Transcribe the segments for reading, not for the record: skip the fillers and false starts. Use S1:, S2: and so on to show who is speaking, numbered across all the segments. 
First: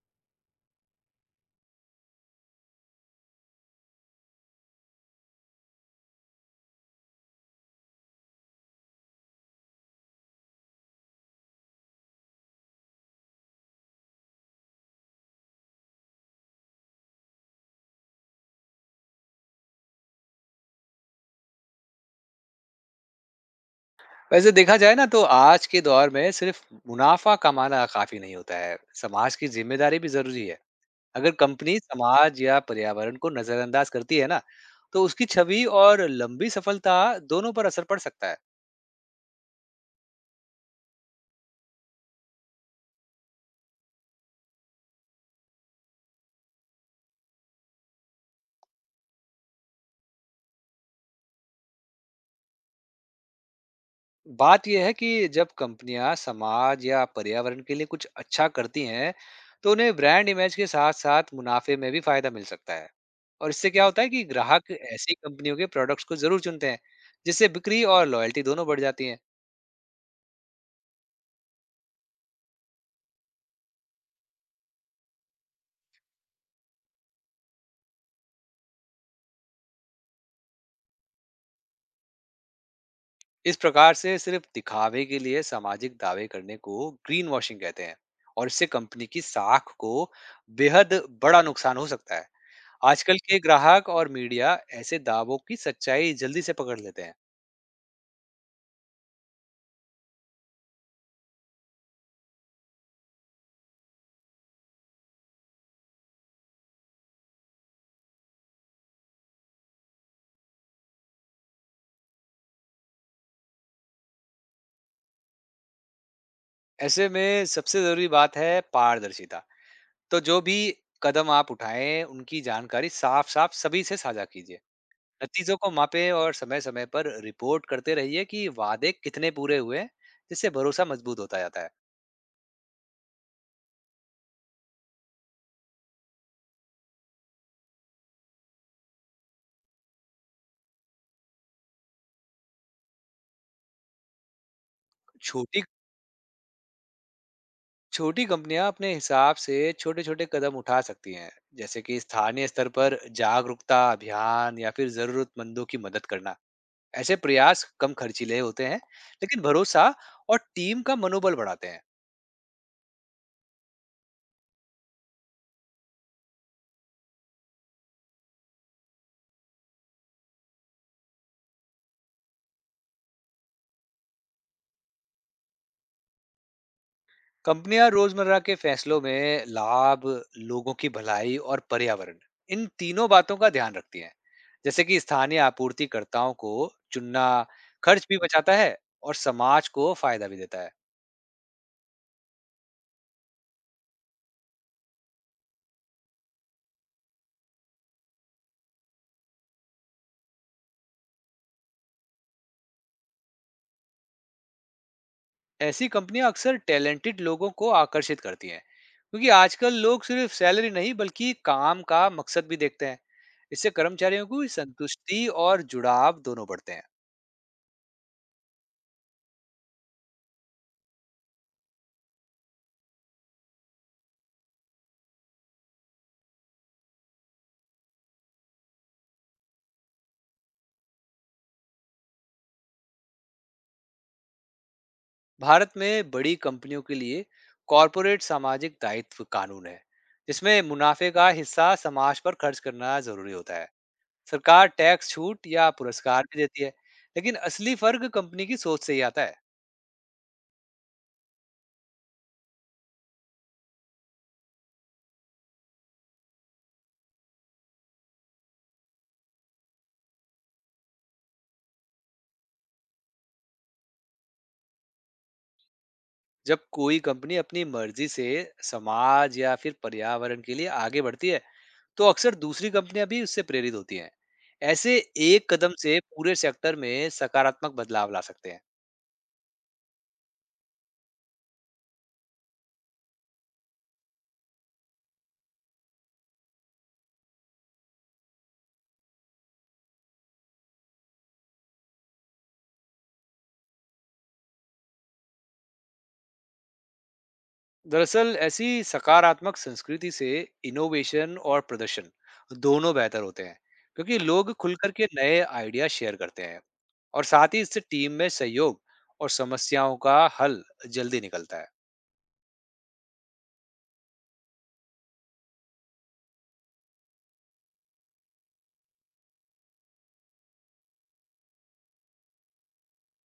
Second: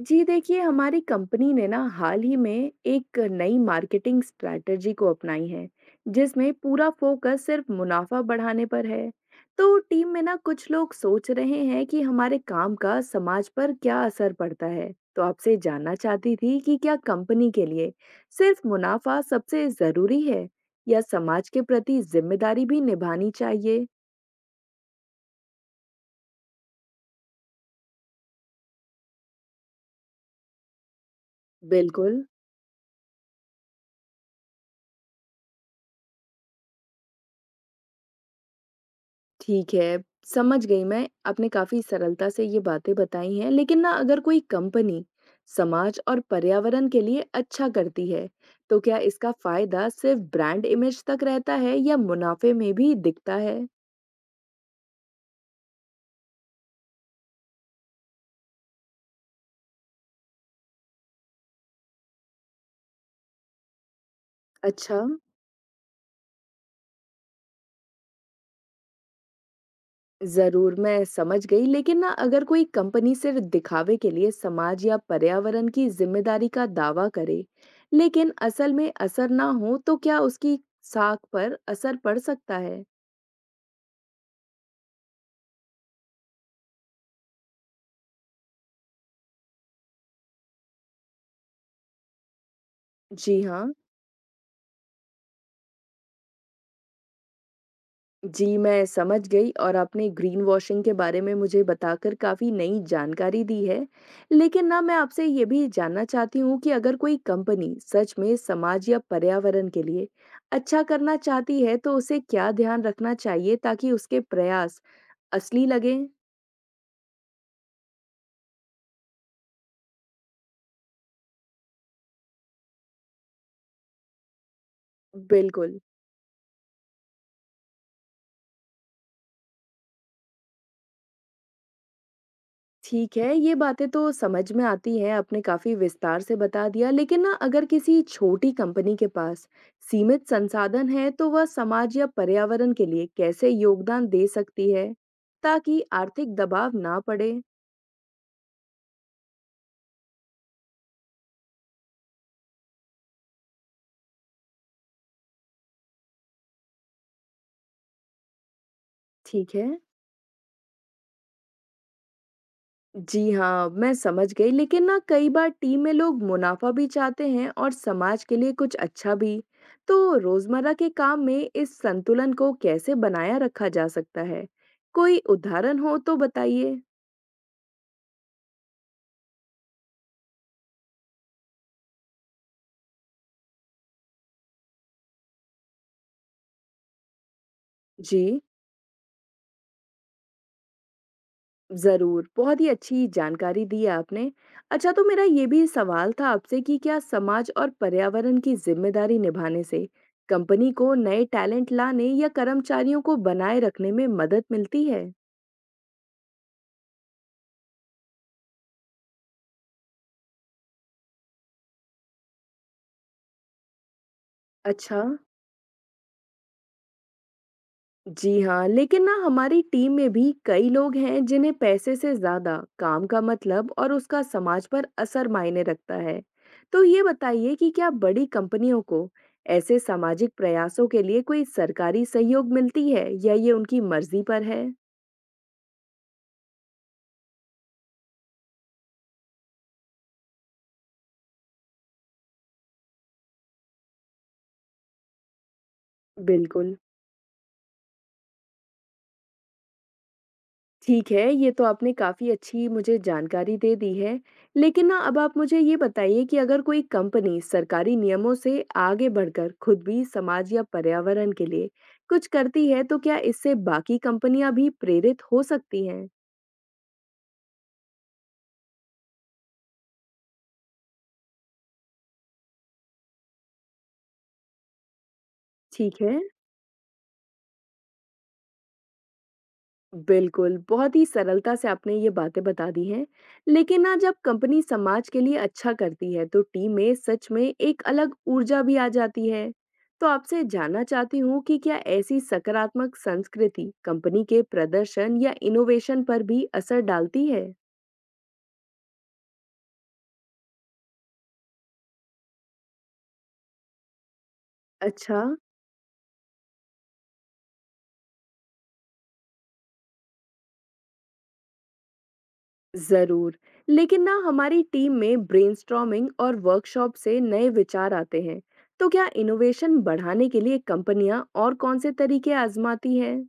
S1: जी देखिए, हमारी कंपनी ने ना हाल ही में एक नई मार्केटिंग स्ट्रैटेजी को अपनाई है, जिसमें पूरा फोकस सिर्फ मुनाफा बढ़ाने पर है। तो टीम में ना कुछ लोग सोच रहे हैं कि हमारे काम का समाज पर क्या असर पड़ता है। तो आपसे जानना चाहती थी कि क्या कंपनी के लिए सिर्फ मुनाफा सबसे जरूरी है या समाज के प्रति जिम्मेदारी भी निभानी चाहिए?
S2: वैसे देखा जाए ना तो आज के दौर में सिर्फ मुनाफा कमाना काफी नहीं होता है। समाज की जिम्मेदारी भी जरूरी है। अगर कंपनी
S1: बिल्कुल।
S2: समाज या पर्यावरण को नजरअंदाज करती है ना, तो उसकी छवि और लंबी सफलता दोनों पर असर पड़ सकता है।
S1: ठीक है, समझ गई मैं। आपने काफ़ी सरलता से ये बातें बताई हैं, लेकिन ना अगर कोई कंपनी समाज और पर्यावरण के लिए अच्छा करती है, तो क्या इसका फ़ायदा सिर्फ ब्रांड इमेज तक रहता है या मुनाफे में भी दिखता है?
S2: बात यह है कि जब कंपनियां समाज या पर्यावरण के लिए कुछ अच्छा करती हैं, तो उन्हें ब्रांड इमेज के साथ साथ मुनाफे में भी फायदा मिल सकता है। और इससे क्या होता है कि ग्राहक
S1: अच्छा।
S2: ऐसी कंपनियों के प्रोडक्ट्स को जरूर चुनते हैं, जिससे बिक्री और लॉयल्टी दोनों बढ़ जाती है।
S1: ज़रूर, मैं समझ गई, लेकिन ना अगर कोई कंपनी सिर्फ दिखावे के लिए समाज या पर्यावरण की जिम्मेदारी का दावा करे, लेकिन असल में असर ना हो, तो क्या उसकी साख पर असर पड़ सकता है?
S2: इस प्रकार से सिर्फ दिखावे के लिए सामाजिक दावे करने को ग्रीन वॉशिंग कहते हैं, और इससे कंपनी की साख को बेहद बड़ा नुकसान हो सकता है। आजकल के
S1: जी हाँ।
S2: ग्राहक और मीडिया ऐसे दावों की सच्चाई जल्दी से पकड़ लेते हैं।
S1: जी, मैं समझ गई और आपने ग्रीन वॉशिंग के बारे में मुझे बताकर काफ़ी नई जानकारी दी है। लेकिन ना मैं आपसे ये भी जानना चाहती हूँ कि अगर कोई कंपनी सच में समाज या पर्यावरण के लिए अच्छा करना चाहती है तो उसे क्या ध्यान रखना चाहिए ताकि उसके प्रयास असली लगें?
S2: ऐसे में सबसे जरूरी बात है पारदर्शिता। तो जो भी कदम आप उठाएं, उनकी जानकारी साफ साफ सभी से साझा कीजिए। नतीजों को
S1: बिल्कुल।
S2: मापें और समय समय पर रिपोर्ट करते रहिए कि वादे कितने पूरे हुए हैं, जिससे भरोसा मजबूत होता जाता है।
S1: ठीक है, ये बातें तो समझ में आती हैं, आपने काफ़ी विस्तार से बता दिया। लेकिन ना अगर किसी छोटी कंपनी के पास सीमित संसाधन हैं, तो वह समाज या पर्यावरण के लिए कैसे योगदान दे सकती है,
S2: छोटी
S1: ताकि आर्थिक दबाव ना पड़े?
S2: छोटी कंपनियां अपने हिसाब से छोटे छोटे कदम उठा सकती हैं, जैसे कि स्थानीय स्तर पर जागरूकता अभियान या फिर जरूरतमंदों की मदद करना। ऐसे प्रयास कम खर्चीले होते हैं, लेकिन
S1: ठीक है।
S2: भरोसा और टीम का मनोबल बढ़ाते हैं।
S1: जी हाँ, मैं समझ गई। लेकिन ना कई बार टीम में लोग मुनाफा भी चाहते हैं और समाज के लिए कुछ अच्छा भी। तो रोज़मर्रा के काम में इस संतुलन को कैसे बनाया रखा जा सकता है? कोई उदाहरण हो तो बताइए।
S2: कंपनियां रोजमर्रा के फैसलों में लाभ, लोगों की भलाई और पर्यावरण, इन तीनों बातों का ध्यान रखती हैं। जैसे कि स्थानीय आपूर्तिकर्ताओं को चुनना खर्च भी
S1: जी,
S2: बचाता है और समाज को फायदा भी देता है।
S1: ज़रूर। बहुत ही अच्छी जानकारी दी है आपने। अच्छा, तो मेरा ये भी सवाल था आपसे कि क्या समाज और पर्यावरण की ज़िम्मेदारी निभाने से कंपनी को नए टैलेंट लाने या कर्मचारियों को बनाए रखने में मदद मिलती है?
S2: ऐसी कंपनियां अक्सर टैलेंटेड लोगों को आकर्षित करती हैं, क्योंकि आजकल लोग सिर्फ सैलरी नहीं बल्कि काम का मकसद भी देखते हैं। इससे कर्मचारियों की
S1: अच्छा।
S2: संतुष्टि और जुड़ाव दोनों बढ़ते हैं।
S1: जी हाँ, लेकिन ना हमारी टीम में भी कई लोग हैं जिन्हें पैसे से ज्यादा काम का मतलब और उसका समाज पर असर मायने रखता है। तो ये बताइए कि क्या बड़ी कंपनियों को ऐसे सामाजिक प्रयासों के लिए कोई सरकारी सहयोग मिलती है या ये उनकी मर्जी पर है?
S2: भारत में बड़ी कंपनियों के लिए कॉरपोरेट सामाजिक दायित्व कानून है, जिसमें मुनाफे का हिस्सा समाज पर खर्च करना जरूरी होता है। सरकार टैक्स छूट या पुरस्कार भी देती है,
S1: बिल्कुल।
S2: लेकिन असली फर्क कंपनी की सोच से ही आता है।
S1: ठीक है, ये तो आपने काफ़ी अच्छी मुझे जानकारी दे दी है। लेकिन ना अब आप मुझे ये बताइए कि अगर कोई कंपनी सरकारी नियमों से आगे बढ़कर खुद भी समाज या पर्यावरण के लिए कुछ करती है, तो क्या इससे बाकी कंपनियाँ भी प्रेरित हो सकती हैं?
S2: जब कोई कंपनी अपनी मर्जी से समाज या फिर पर्यावरण के लिए आगे बढ़ती है, तो अक्सर दूसरी कंपनियां भी उससे प्रेरित होती हैं। ऐसे एक कदम से
S1: ठीक है।
S2: पूरे सेक्टर में सकारात्मक बदलाव ला सकते हैं।
S1: बिल्कुल, बहुत ही सरलता से आपने ये बातें बता दी हैं। लेकिन ना जब कंपनी समाज के लिए अच्छा करती है, तो टीम में सच में एक अलग ऊर्जा भी आ जाती है। तो आपसे जानना चाहती हूँ कि क्या ऐसी सकारात्मक संस्कृति कंपनी के प्रदर्शन या इनोवेशन पर भी असर डालती है?
S2: दरअसल ऐसी सकारात्मक संस्कृति से इनोवेशन और प्रदर्शन दोनों बेहतर होते हैं, क्योंकि लोग खुलकर के
S1: अच्छा।
S2: नए आइडिया शेयर करते हैं। और साथ ही इससे टीम में सहयोग और समस्याओं का हल जल्दी निकलता है।
S1: ज़रूर। लेकिन ना हमारी टीम में ब्रेनस्टॉर्मिंग और वर्कशॉप से नए विचार आते हैं। तो क्या इनोवेशन बढ़ाने के लिए कंपनियां और कौन से तरीके आजमाती हैं?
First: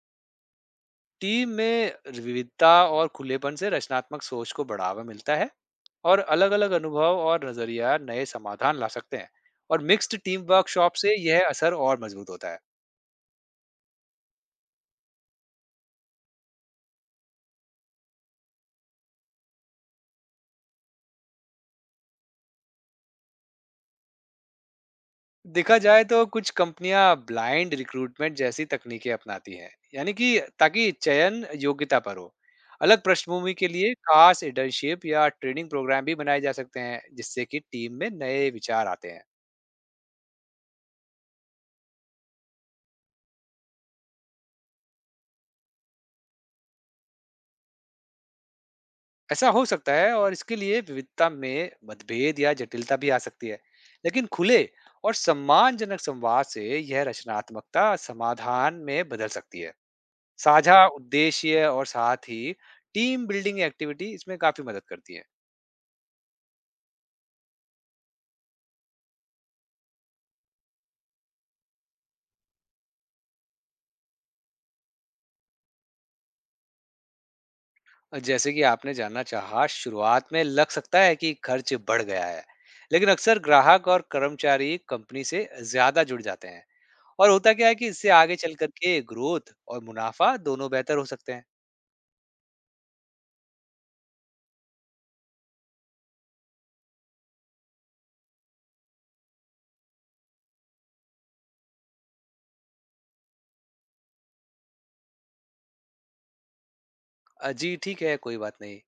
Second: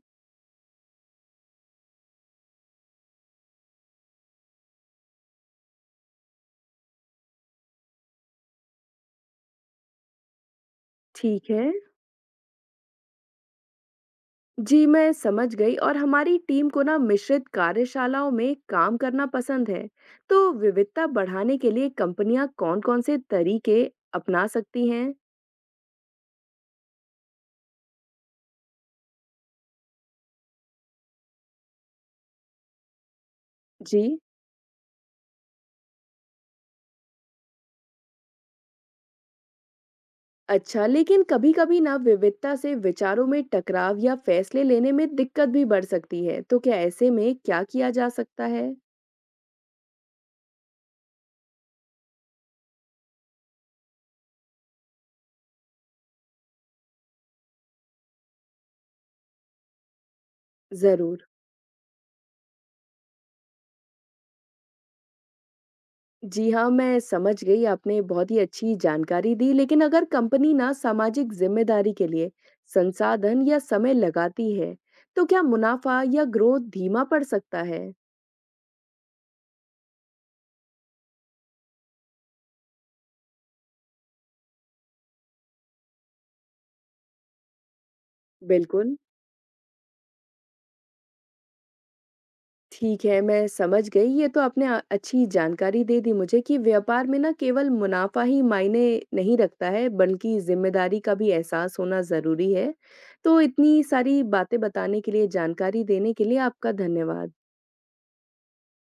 S2: टीम में विविधता और खुलेपन से रचनात्मक सोच को बढ़ावा मिलता है, और अलग अलग अनुभव और नजरिया नए समाधान ला सकते हैं। और मिक्स्ड टीम वर्कशॉप से यह
S1: ठीक है।
S2: असर और मजबूत होता है।
S1: जी, मैं समझ गई और हमारी टीम को ना मिश्रित कार्यशालाओं में काम करना पसंद है। तो विविधता बढ़ाने के लिए कंपनियां कौन-कौन से तरीके अपना सकती हैं?
S2: देखा जाए तो कुछ कंपनियां ब्लाइंड रिक्रूटमेंट जैसी तकनीकें अपनाती हैं, यानी कि ताकि चयन योग्यता पर हो। अलग पृष्ठभूमि के लिए
S1: जी।
S2: खास इंटर्नशिप या ट्रेनिंग प्रोग्राम भी बनाए जा सकते हैं, जिससे कि टीम में नए विचार आते हैं।
S1: अच्छा, लेकिन कभी-कभी ना विविधता से विचारों में टकराव या फैसले लेने में दिक्कत भी बढ़ सकती है। तो क्या ऐसे में क्या किया जा सकता है?
S2: ऐसा हो सकता है, और इसके लिए विविधता में मतभेद या जटिलता भी आ सकती है। लेकिन खुले और सम्मानजनक संवाद से यह रचनात्मकता समाधान में बदल सकती है। साझा
S1: ज़रूर।
S2: उद्देश्य और साथ ही टीम बिल्डिंग एक्टिविटी इसमें काफी मदद करती है।
S1: जी हाँ, मैं समझ गई। आपने बहुत ही अच्छी जानकारी दी, लेकिन अगर कंपनी ना सामाजिक ज़िम्मेदारी के लिए संसाधन या समय लगाती है, तो क्या मुनाफ़ा या ग्रोथ धीमा पड़ सकता है?
S2: और जैसे कि आपने जानना चाहा, शुरुआत में लग सकता है कि खर्च बढ़ गया है, लेकिन अक्सर ग्राहक और कर्मचारी कंपनी से ज्यादा जुड़ जाते हैं। और होता क्या है कि इससे आगे चल
S1: बिल्कुल,
S2: करके ग्रोथ और मुनाफा दोनों बेहतर हो सकते हैं।
S1: ठीक है, मैं समझ गई। ये तो आपने अच्छी जानकारी दे दी मुझे कि व्यापार में ना केवल मुनाफ़ा ही मायने नहीं रखता है, बल्कि ज़िम्मेदारी का भी एहसास होना ज़रूरी है। तो इतनी सारी बातें बताने के लिए, जानकारी देने के लिए आपका धन्यवाद।
S2: जी ठीक है, कोई बात नहीं।